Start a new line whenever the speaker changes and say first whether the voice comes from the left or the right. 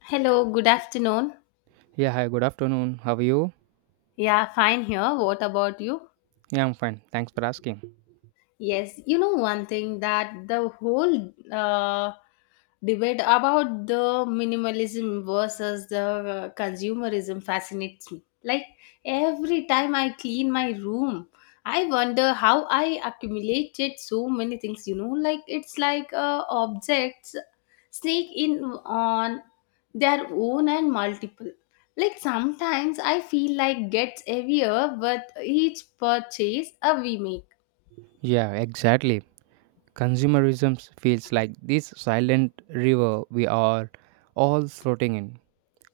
left: Hello, good afternoon.
right: Yeah, hi, good afternoon. How are you?
left: Yeah, fine here. What about you?
right: Yeah, I'm fine. Thanks for asking.
left: Yes, you know one thing that the whole debate about the minimalism versus the consumerism fascinates me. Like every time I clean my room, I wonder how I accumulated so many things. You know, like it's like objects sneak in on their own and multiple. Like sometimes I feel like gets heavier with each purchase we make.
right: Yeah, exactly. Consumerism feels like this silent river we are all floating in.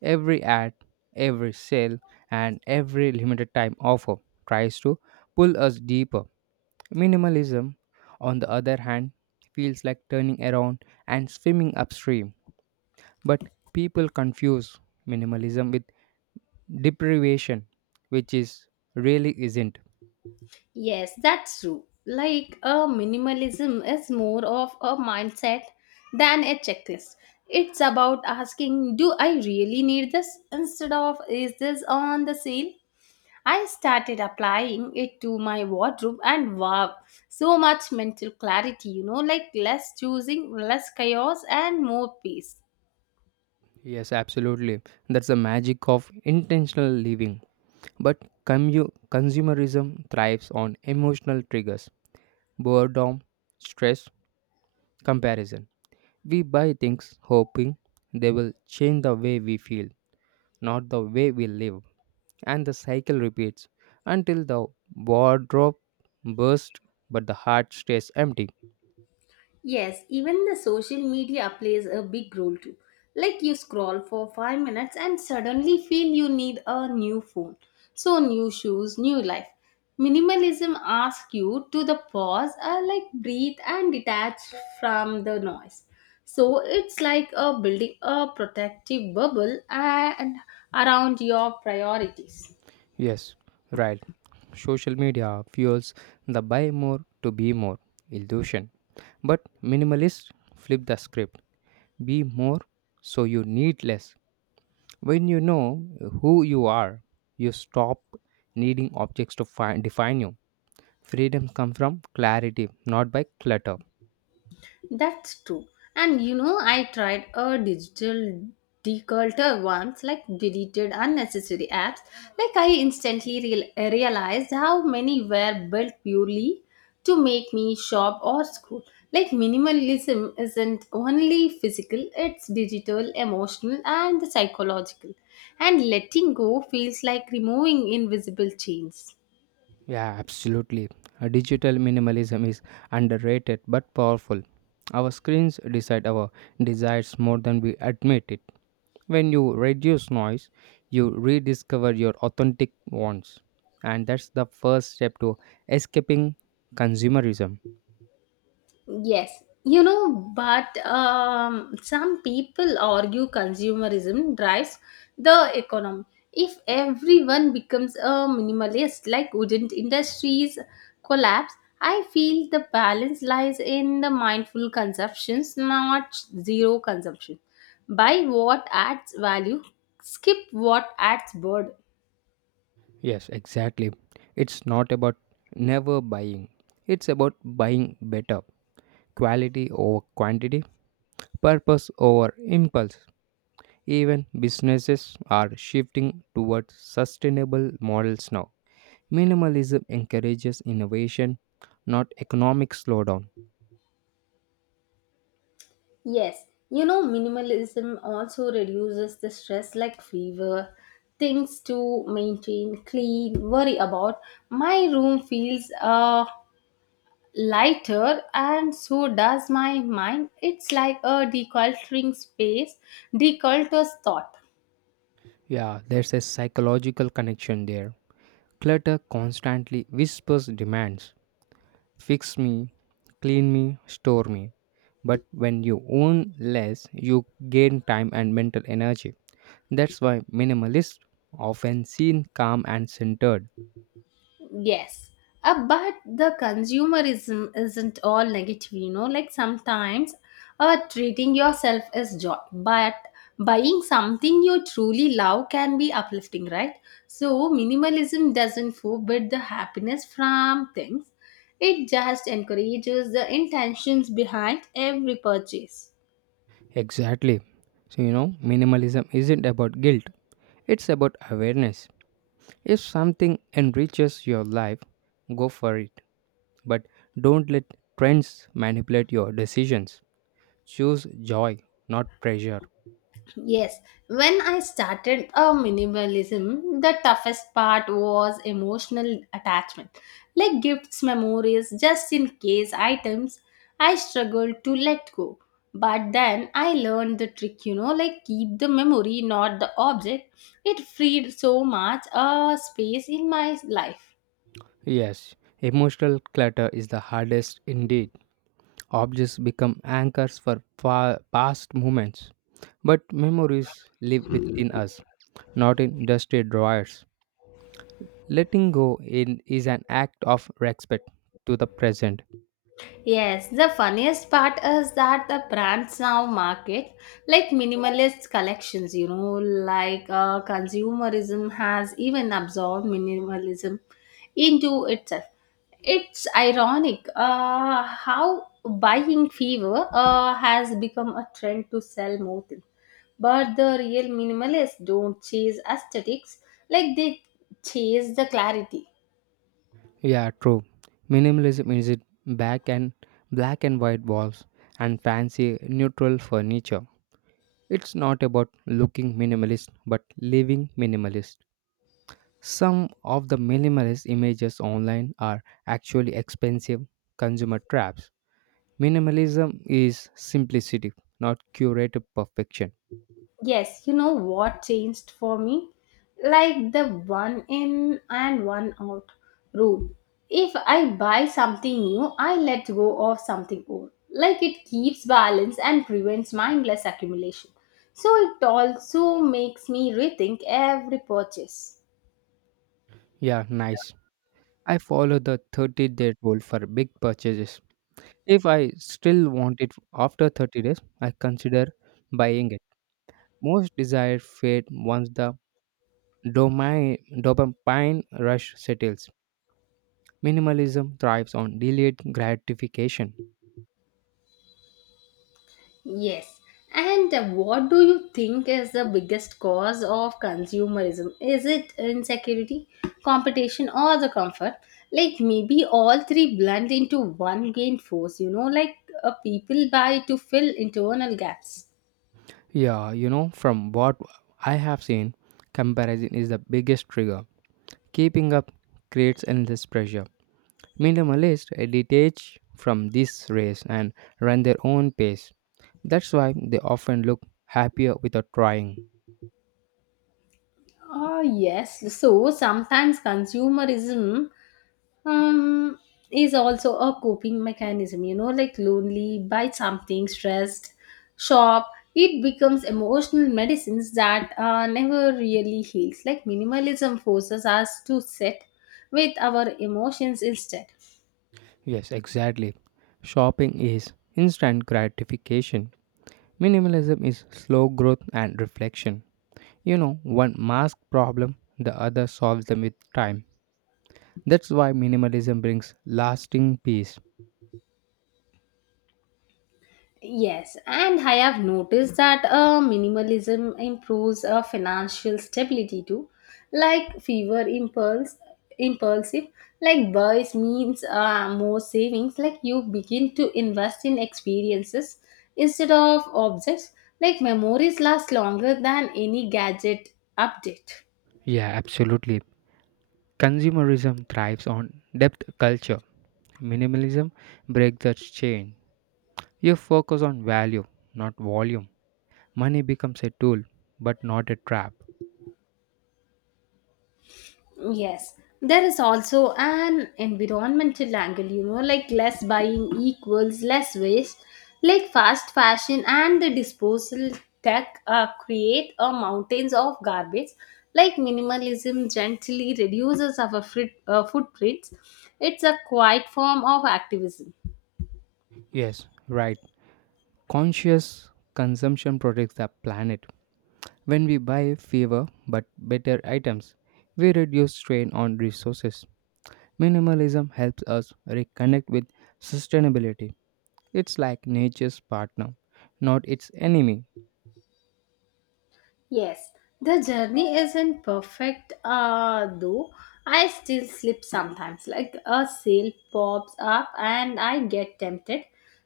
right: Every ad, every sale, and every limited time offer tries to pull us deeper. Minimalism, on the other hand, feels like turning around and swimming upstream. But people confuse minimalism with deprivation, which is really isn't.
left: Yes, that's true. Like a minimalism is more of a mindset than a checklist. It's about asking, do I really need this? Instead of, is this on the sale? I started applying it to my wardrobe and wow, so much mental clarity, you know, like less choosing, less chaos, and more peace.
right: Yes, absolutely. That's the magic of intentional living. But consumerism thrives on emotional triggers, boredom, stress, comparison. We buy things hoping they will change the way we feel, not the way we live. And the cycle repeats until the wardrobe bursts but the heart stays empty.
left: Yes, even the social media plays a big role too. Like you scroll for 5 minutes and suddenly feel you need a new phone. So, new shoes, new life. Minimalism asks you to the pause, like breathe and detach from the noise. So, it's like a building a protective bubble and around your priorities.
right: Yes, right. Social media fuels the buy more to be more illusion. But minimalists flip the script. Be more so you need less. When you know who you are, you stop needing objects to find, define you. Freedom comes from clarity, not by clutter.
left: That's true. And you know, I tried a digital declutter once, like deleted unnecessary apps. Like, I instantly realized how many were built purely to make me shop or scroll. Like, minimalism isn't only physical, it's digital, emotional, and psychological. And letting go feels like removing invisible chains.
right: Yeah, absolutely. Digital minimalism is underrated but powerful. Our screens decide our desires more than we admit it. When you reduce noise, you rediscover your authentic wants. And that's the first step to escaping consumerism.
left: Yes, you know, but some people argue consumerism drives the economy. If everyone becomes a minimalist, like wouldn't industries collapse? I feel the balance lies in the mindful consumptions, not zero consumption. Buy what adds value, skip what adds burden.
right: Yes, exactly. It's not about never buying, it's about buying better. Quality over quantity, purpose over impulse. Even businesses are shifting towards sustainable models now. Minimalism encourages innovation, not economic slowdown.
left: Yes, you know, minimalism also reduces the stress like fever, things to maintain, clean, worry about. My room feels lighter and so does my mind. It's like a decluttering space, declutters thought.
right: Yeah, there's a psychological connection there. Clutter constantly whispers demands: fix me, clean me, store me. But when you own less, you gain time and mental energy. That's why minimalists often seem calm and centered.
left: Yes. But the consumerism isn't all negative, you know. Like sometimes treating yourself is joy, but buying something you truly love can be uplifting, right? So, minimalism doesn't forbid the happiness from things, it just encourages the intentions behind every purchase.
right: Exactly. So, you know, minimalism isn't about guilt, it's about awareness. If something enriches your life, go for it. But don't let trends manipulate your decisions. Choose joy, not pressure.
left: Yes, when I started a minimalism, the toughest part was emotional attachment, like gifts, memories, just in case items. I struggled to let go, but then I learned the trick, you know, like keep the memory, not the object. It freed so much space in my life.
right: Yes, emotional clutter is the hardest indeed. Objects become anchors for past moments. But memories live within us, not in dusty drawers. Letting go in is an act of respect to the present.
left: Yes, the funniest part is that the brands now market like minimalist collections, you know, like consumerism has even absorbed minimalism into itself. It's ironic how buying fever has become a trend to sell more things. But the real minimalists don't chase aesthetics, like they chase the clarity.
right: Yeah, true. Minimalism is it back and black and white walls and fancy neutral furniture. It's not about looking minimalist but living minimalist. Some of the minimalist images online are actually expensive consumer traps. Minimalism is simplicity, not curated perfection.
left: Yes, you know what changed for me? Like the one in and one out rule. If I buy something new, I let go of something old. Like it keeps balance and prevents mindless accumulation. So it also makes me rethink every purchase.
right: Yeah, nice. I follow the 30-day rule for big purchases. If I still want it after 30 days, I consider buying it most desired fate once the dopamine rush settles. Minimalism thrives on delayed gratification.
left: Yes. And what do you think is the biggest cause of consumerism? Is it insecurity, competition, or the comfort? Like maybe all three blend into one gain force, you know, like people buy to fill internal gaps.
right: Yeah, you know, from what I have seen, comparison is the biggest trigger. Keeping up creates endless pressure. Minimalists detach from this race and run their own pace. That's why they often look happier without trying.
left: Ah yes, so sometimes consumerism um is also a coping mechanism, you know, like lonely buy something stressed shop it becomes emotional medicines that never really heals. Like minimalism forces us to sit with our emotions instead.
right: Yes, exactly. Shopping is instant gratification. Minimalism is slow growth and reflection. You know, one masks problem, the other solves them with time. That's why minimalism brings lasting peace.
left: Yes, and I have noticed that minimalism improves financial stability too. Like fever impulsive, like buys means more savings. Like you begin to invest in experiences instead of objects. Like memories last longer than any gadget update.
right: Yeah, absolutely. Consumerism thrives on depth culture. Minimalism breaks that chain. You focus on value, not volume. Money becomes a tool, but not a trap.
left: Yes, there is also an environmental angle, you know, like less buying equals less waste, like fast fashion and the disposal tech create a mountains of garbage. Like minimalism gently reduces our footprints. It's a quiet form of activism.
right: Yes, right. Conscious consumption protects the planet. When we buy fewer but better items, we reduce strain on resources. Minimalism helps us reconnect with sustainability. It's like nature's partner, not its enemy.
left: Yes, the journey isn't perfect, though. I still slip sometimes, like a sale pops up and I get tempted.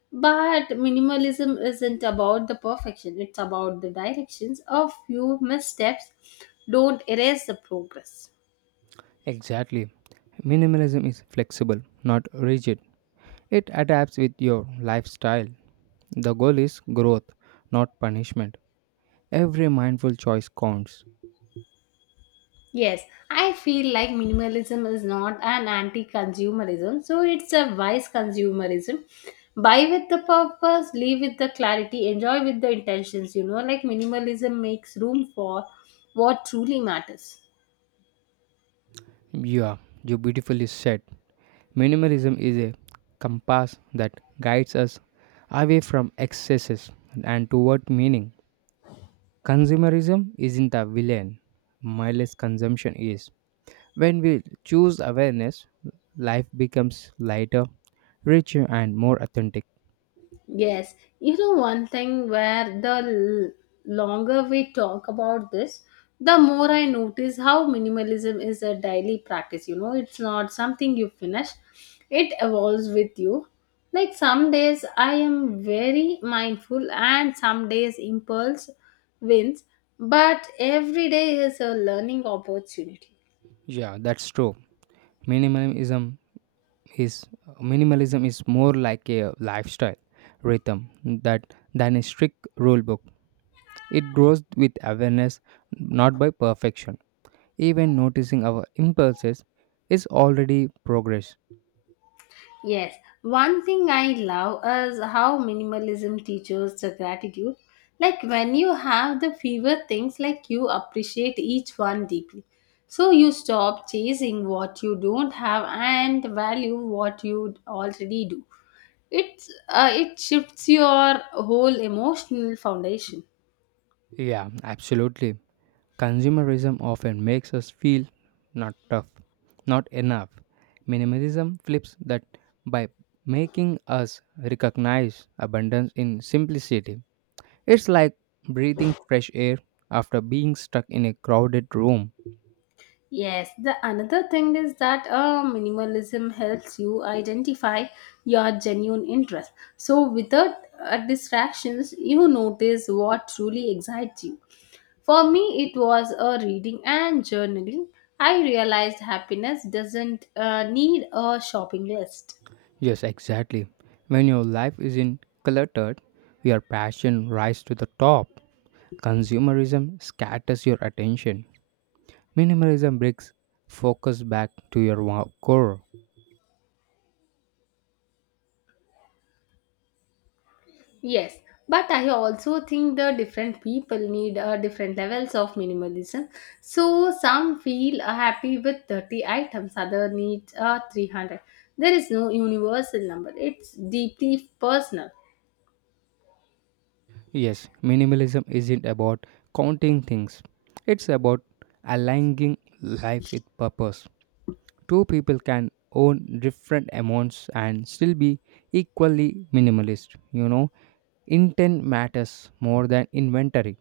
left: But minimalism isn't about the perfection, it's about the directions. A few missteps don't erase the progress.
right: Exactly. Minimalism is flexible, not rigid. It adapts with your lifestyle. The goal is growth, not punishment. Every mindful choice counts.
left: Yes, I feel like minimalism is not an anti consumerism, so it's a wise consumerism. Buy with the purpose, live with the clarity, enjoy with the intentions. You know, like minimalism makes room for what truly matters.
right: Yeah, you beautifully said. Minimalism is a compass that guides us away from excesses and toward meaning. Consumerism isn't the villain, mindless consumption is. When we choose awareness, life becomes lighter, richer, and more authentic.
left: Yes, you know one thing where the longer we talk about this, the more I notice how minimalism is a daily practice. You know, it's not something you finish, it evolves with you. Like some days I am very mindful, and some days impulse wins, but every day is a learning opportunity.
right: Yeah, that's true. Minimalism is minimalism is more like a lifestyle rhythm that than a strict rule book. It grows with awareness, not by perfection. Even noticing our impulses is already progress.
left: Yes, one thing I love is how minimalism teaches the gratitude. Like when you have the fewer things, like you appreciate each one deeply. So you stop chasing what you don't have and value what you already do. It's It shifts your whole emotional foundation.
right: Yeah, absolutely. Consumerism often makes us feel not tough, not enough. Minimalism flips that by making us recognize abundance in simplicity. It's like breathing fresh air after being stuck in a crowded room.
left: Yes, the another thing is that minimalism helps you identify your genuine interest. So, without distractions, you notice what truly excites you. For me, it was a reading and journaling. I realized happiness doesn't need a shopping list.
right: Yes, exactly. When your life isn't cluttered, your passion rises to the top. Consumerism scatters your attention. Minimalism brings focus back to your core.
left: Yes, but I also think the different people need different levels of minimalism. So some feel happy with 30 items, other need 300. There is no universal number. It's deeply personal.
right: Yes, minimalism isn't about counting things, it's about aligning life with purpose. Two people can own different amounts and still be equally minimalist. You know, intent matters more than inventory.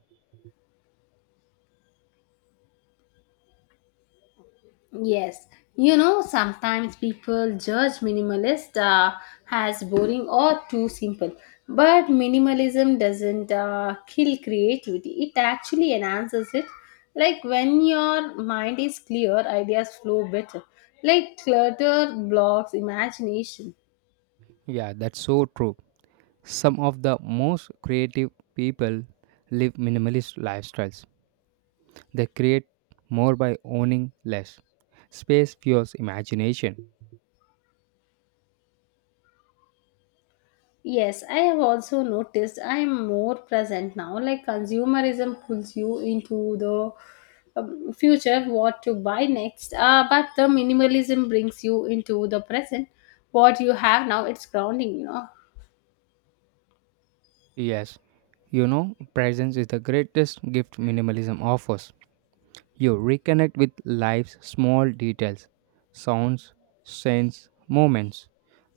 left: Yes, you know, sometimes people judge minimalist as boring or too simple, but minimalism doesn't kill creativity, it actually enhances it. Like when your mind is clear, ideas flow better. Like clutter blocks imagination.
right: Yeah, that's so true. Some of the most creative people live minimalist lifestyles. They create more by owning less. Space fuels imagination.
left: Yes, I have also noticed I am more present now. Like consumerism pulls you into the future, what to buy next. But the minimalism brings you into the present. What you have now, it's grounding, you know.
right: Yes, you know, presence is the greatest gift minimalism offers. You reconnect with life's small details, sounds, scents, moments.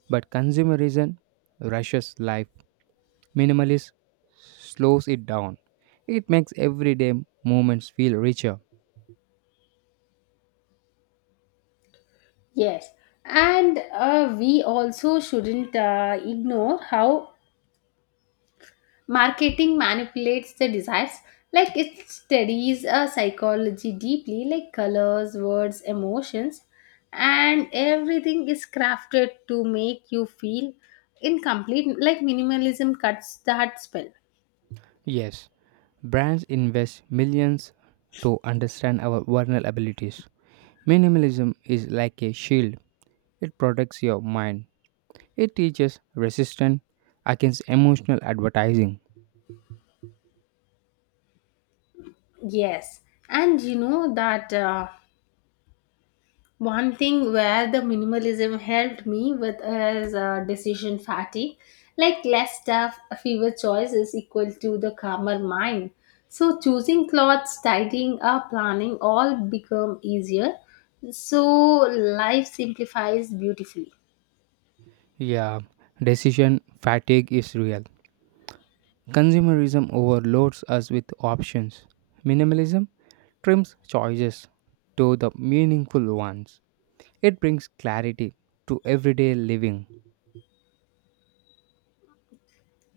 right: But consumerism rushes life. Minimalism slows it down. It makes everyday moments feel richer.
left: Yes, and we also shouldn't ignore how marketing manipulates the desires, like it studies psychology deeply, like colors, words, emotions, and everything is crafted to make you feel incomplete. Like minimalism cuts that spell.
right: Yes, brands invest millions to understand our vulnerabilities. Minimalism is like a shield, it protects your mind. It teaches resistance against emotional advertising.
left: Yes, and you know that one thing where the minimalism helped me with is decision fatigue. Like less stuff, fewer choices equal to the calmer mind. So choosing clothes, tidying up, planning all become easier. So life simplifies beautifully.
right: Yeah, decision fatigue is real. Consumerism overloads us with options. Minimalism trims choices to the meaningful ones. It brings clarity to everyday living.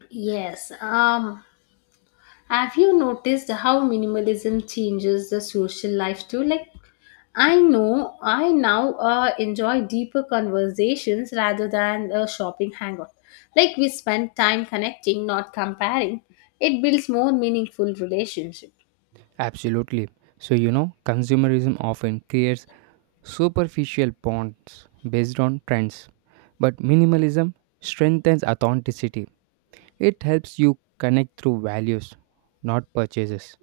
left: Yes. Have you noticed how minimalism changes the social life too? Like I know I now enjoy deeper conversations rather than a shopping hangout. Like we spend time connecting, not comparing. It builds more meaningful relationship.
right: Absolutely. So, you know, consumerism often creates superficial bonds based on trends, but minimalism strengthens authenticity. It helps you connect through values, not purchases.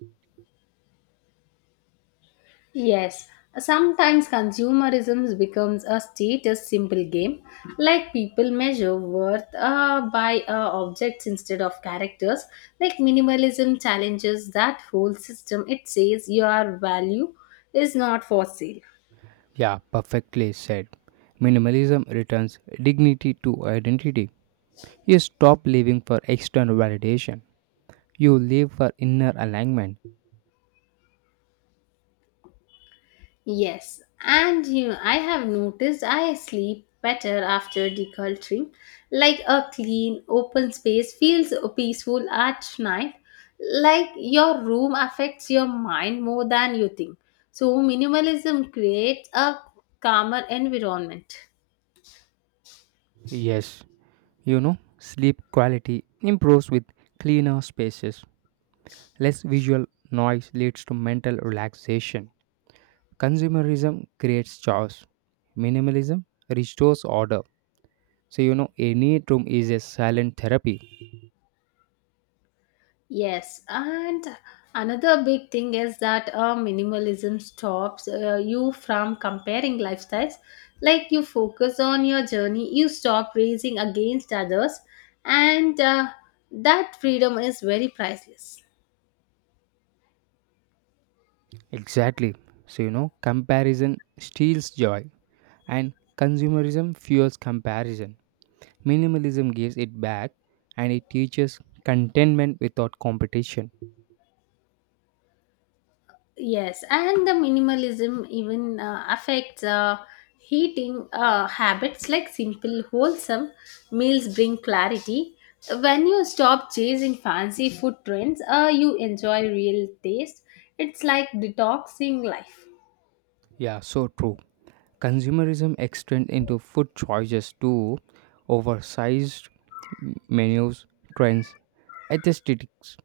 left: Yes, sometimes consumerism becomes a status symbol game, like people measure worth by objects instead of characters. Like minimalism challenges that whole system. It says your value is not for sale.
right: Yeah, perfectly said. Minimalism returns dignity to identity. You stop living for external validation, you live for inner alignment.
left: Yes, and you know, I have noticed I sleep better after decluttering. Like a clean, open space feels peaceful at night. Like your room affects your mind more than you think. So, minimalism creates a calmer environment.
right: Yes, you know, sleep quality improves with cleaner spaces. Less visual noise leads to mental relaxation. Consumerism creates chaos. Minimalism restores order. So, you know, any room is a silent therapy.
left: Yes, and another big thing is that minimalism stops you from comparing lifestyles. Like you focus on your journey, you stop racing against others, and that freedom is very priceless.
right: Exactly. So, you know, comparison steals joy, and consumerism fuels comparison. Minimalism gives it back and it teaches contentment without competition.
left: Yes, and the minimalism even affects eating habits like simple, wholesome meals bring clarity. When you stop chasing fancy food trends, you enjoy real taste. It's like detoxing life.
right: Yeah, so true. Consumerism extends into food choices too, oversized menus, trends, aesthetics.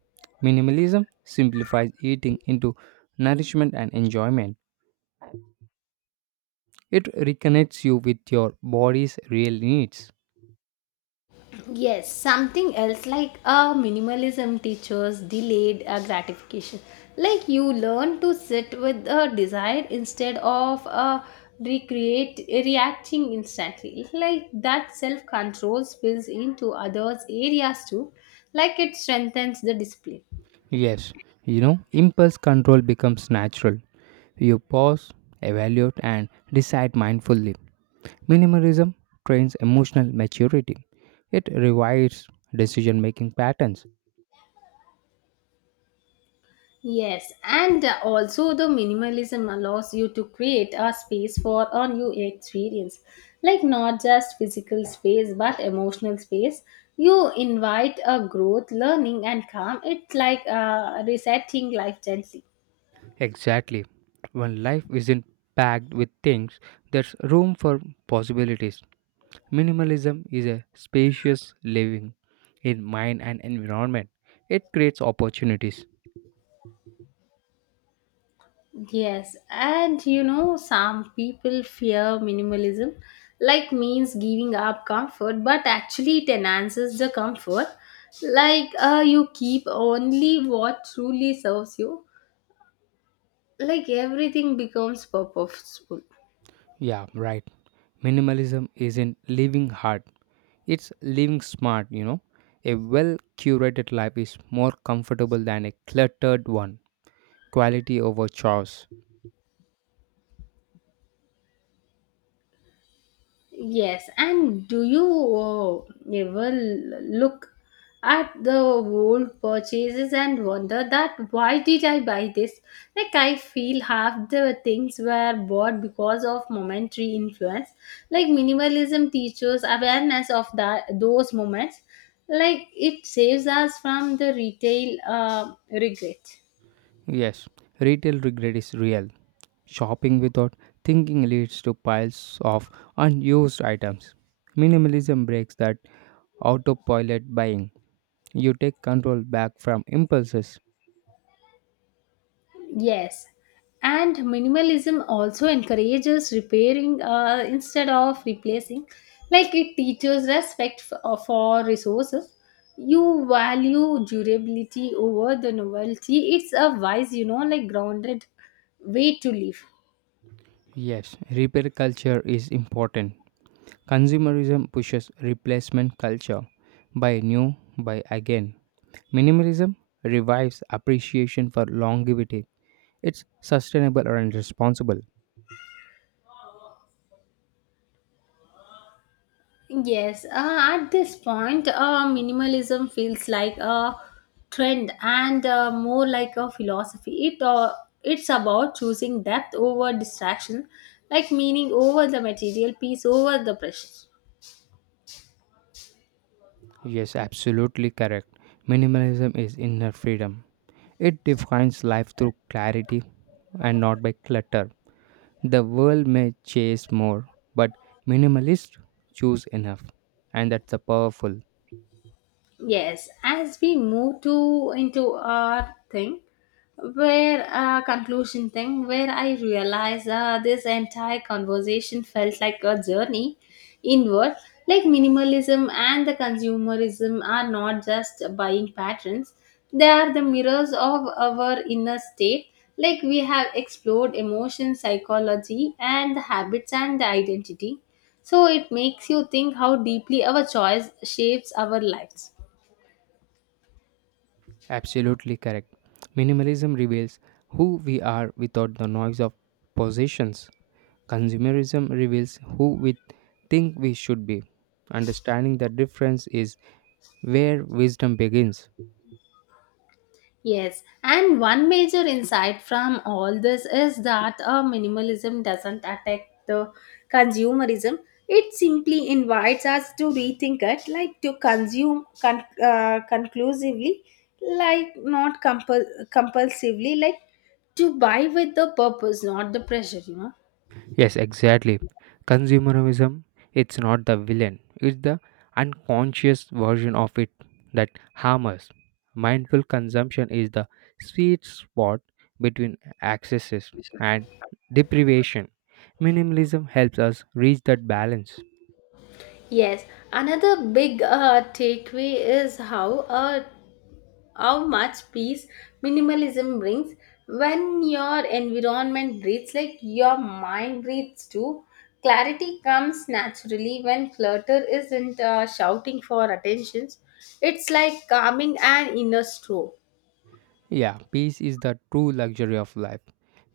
right: Minimalism simplifies eating into nourishment and enjoyment. It reconnects you with your body's real needs.
left: Yes, something else like minimalism teaches delayed gratification. Like you learn to sit with a desire instead of recreate reacting instantly. Like that self control spills into others' areas too. Like it strengthens the discipline.
right: Yes, you know, impulse control becomes natural. You pause, evaluate, and decide mindfully. Minimalism trains emotional maturity. It revives decision making patterns.
left: Yes, and also the minimalism allows you to create a space for a new experience, like not just physical space but emotional space. You invite a growth, learning, and calm. It's like resetting life gently.
right: Exactly. When life isn't packed with things, there's room for possibilities. Minimalism is a spacious living in mind and environment. It creates opportunities.
left: Yes, and you know, some people fear minimalism, like means giving up comfort, but actually it enhances the comfort. Like you keep only what truly serves you, like everything becomes purposeful.
right: Yeah, right. Minimalism isn't living hard, it's living smart, you know. A well curated life is more comfortable than a cluttered one. Quality over chores.
left: Yes, and do you uh, ever look at the old purchases and wonder that why did I buy this? Like I feel half the things were bought because of momentary influence. Like minimalism teaches awareness of that those moments. Like it saves us from the retail regret.
right: Yes, retail regret is real. Shopping without thinking leads to piles of unused items. Minimalism breaks that autopilot buying. You take control back from impulses.
left: Yes, and minimalism also encourages repairing instead of replacing. Like it teaches respect for resources. You value durability over the novelty. It's a wise, you know, like grounded way to live.
right: Yes, repair culture is important. Consumerism pushes replacement culture. Buy new, buy again. Minimalism revives appreciation for longevity. It's sustainable and responsible.
left: Yes, at this point, minimalism feels like a trend and more like a philosophy. It's about choosing depth over distraction, like meaning over the material, peace over the pressure.
right: Yes, absolutely correct. Minimalism is inner freedom. It defines life through clarity and not by clutter. The world may chase more, but minimalists choose enough. And that's a powerful.
left: Yes, as we move to into our thing, where conclusion thing, where I realize this entire conversation felt like a journey inward. Like minimalism and the consumerism are not just buying patterns; they are the mirrors of our inner state. Like we have explored emotion, psychology, and the habits and the identity. So it makes you think how deeply our choice shapes our lives.
right: Absolutely correct. Minimalism reveals who we are without the noise of possessions. Consumerism reveals who we think we should be. Understanding the difference is where wisdom begins.
left: Yes, and one major insight from all this is that minimalism doesn't attack the consumerism. It simply invites us to rethink it, like to consume conclusively, like not compulsively, like to buy with the purpose, not the pressure, you know.
right: Yes, exactly. Consumerism, it's not the villain, it's the unconscious version of it that harms us. Mindful consumption is the sweet spot between excesses and deprivation. Minimalism helps us reach that balance.
left: Yes, another big takeaway is how how much peace minimalism brings when your environment breathes, like your mind breathes too. Clarity comes naturally when clutter isn't shouting for attentions. It's like calming an inner storm.
right: Yeah, peace is the true luxury of life.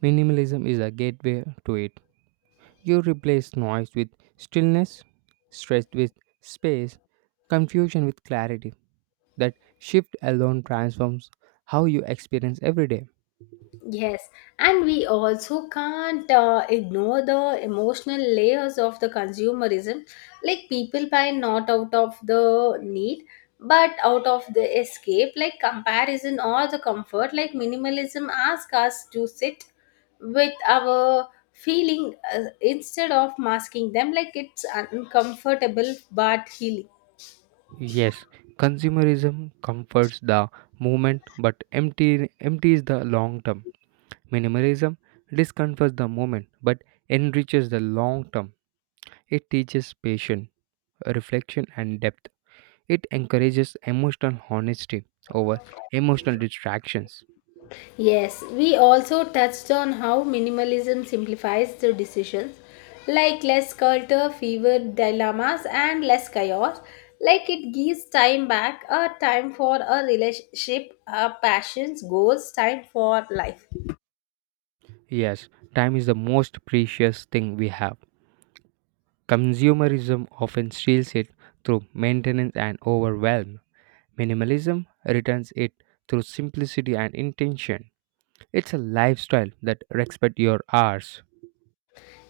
right: Minimalism is a gateway to it. You replace noise with stillness, stress with space, confusion with clarity. That shift alone transforms how you experience every day.
left: Yes, and we also can't ignore the emotional layers of the consumerism. Like people buy not out of the need, but out of the escape, like comparison or the comfort. Like minimalism asks us to sit with our feeling instead of masking them. Like it's uncomfortable but healing.
right: Yes, consumerism comforts the moment but empties the long term. Minimalism discomforts the moment but enriches the long term. It teaches patience, reflection, and depth. It encourages emotional honesty over emotional distractions.
left: Yes, we also touched on how minimalism simplifies the decisions, like less clutter, fewer dilemmas, and less chaos. Like it gives time back, a time for a relationship, a passions, goals, time for life.
right: Yes, time is the most precious thing we have. Consumerism often steals it through maintenance and overwhelm. Minimalism returns it through simplicity and intention. It's a lifestyle that respects your hours.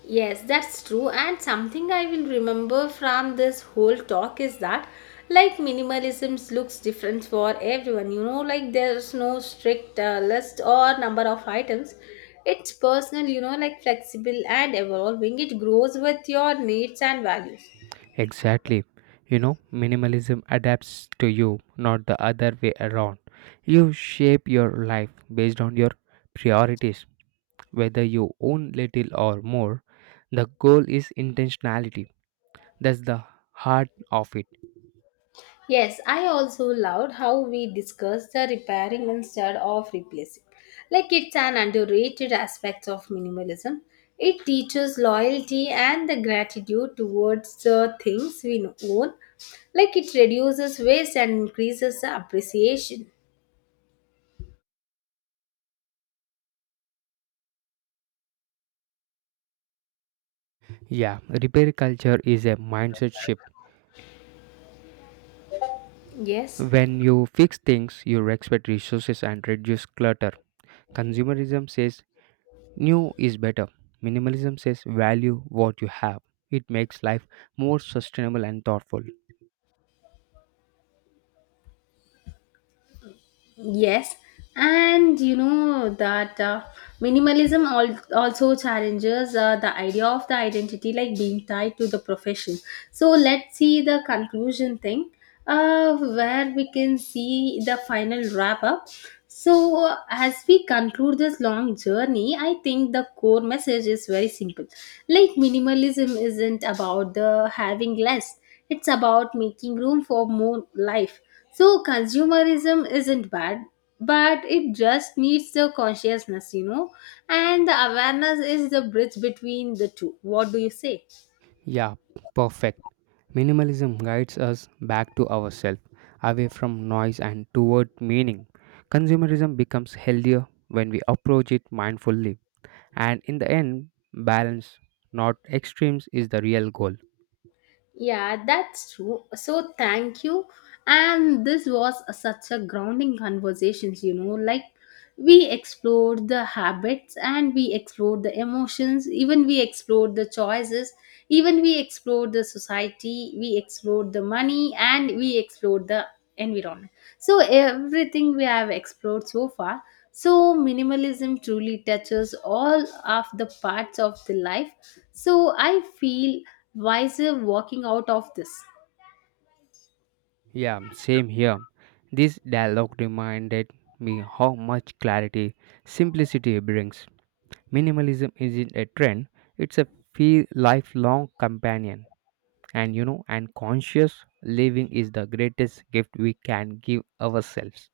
left: Yes, that's true. And something I will remember from this whole talk is that, like, minimalism looks different for everyone. You know, like, there's no strict list or number of items. It's personal, you know, like, flexible and evolving. It grows with your needs and values.
right: Exactly. You know, minimalism adapts to you, not the other way around. You shape your life based on your priorities, whether you own little or more. The goal is intentionality. That's the heart of it.
left: Yes, I also loved how we discussed the repairing instead of replacing. Like it's an underrated aspect of minimalism. It teaches loyalty and the gratitude towards the things we own. Like it reduces waste and increases the appreciation.
right: Yeah, repair culture is a mindset shift.
left: Yes.
right: When you fix things, you respect resources and reduce clutter. Consumerism says new is better. Minimalism says value what you have. It makes life more sustainable and thoughtful.
left: Yes, and you know that minimalism also challenges the idea of the identity like being tied to the profession. So let's see the conclusion thing where we can see the final wrap up. So, as we conclude this long journey, I think the core message is very simple. Like, minimalism isn't about the having less, it's about making room for more life. So consumerism isn't bad, but it just needs the consciousness, you know, and the awareness is the bridge between the two. What do you say?
right: Yeah, perfect. Minimalism guides us back to ourselves, away from noise and toward meaning. Consumerism becomes healthier when we approach it mindfully. And in the end, balance, not extremes, is the real goal.
left: Yeah, that's true. So thank you. And this was such a grounding conversations, you know, like we explored the habits and we explored the emotions, even we explored the choices, even we explored the society, we explored the money and we explored the environment. So everything we have explored so far. So minimalism truly touches all of the parts of the life. So I feel wiser walking out of this.
right: Yeah, same here. This dialogue reminded me how much clarity simplicity brings. Minimalism isn't a trend, it's a feel lifelong companion. And you know, and conscious living is the greatest gift we can give ourselves.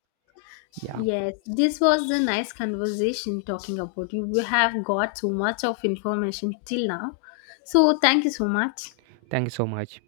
right: Yeah,
left: Yes, this was a nice conversation talking about you. We have got so much of information till now. So, thank you so much.
right: thank you so much.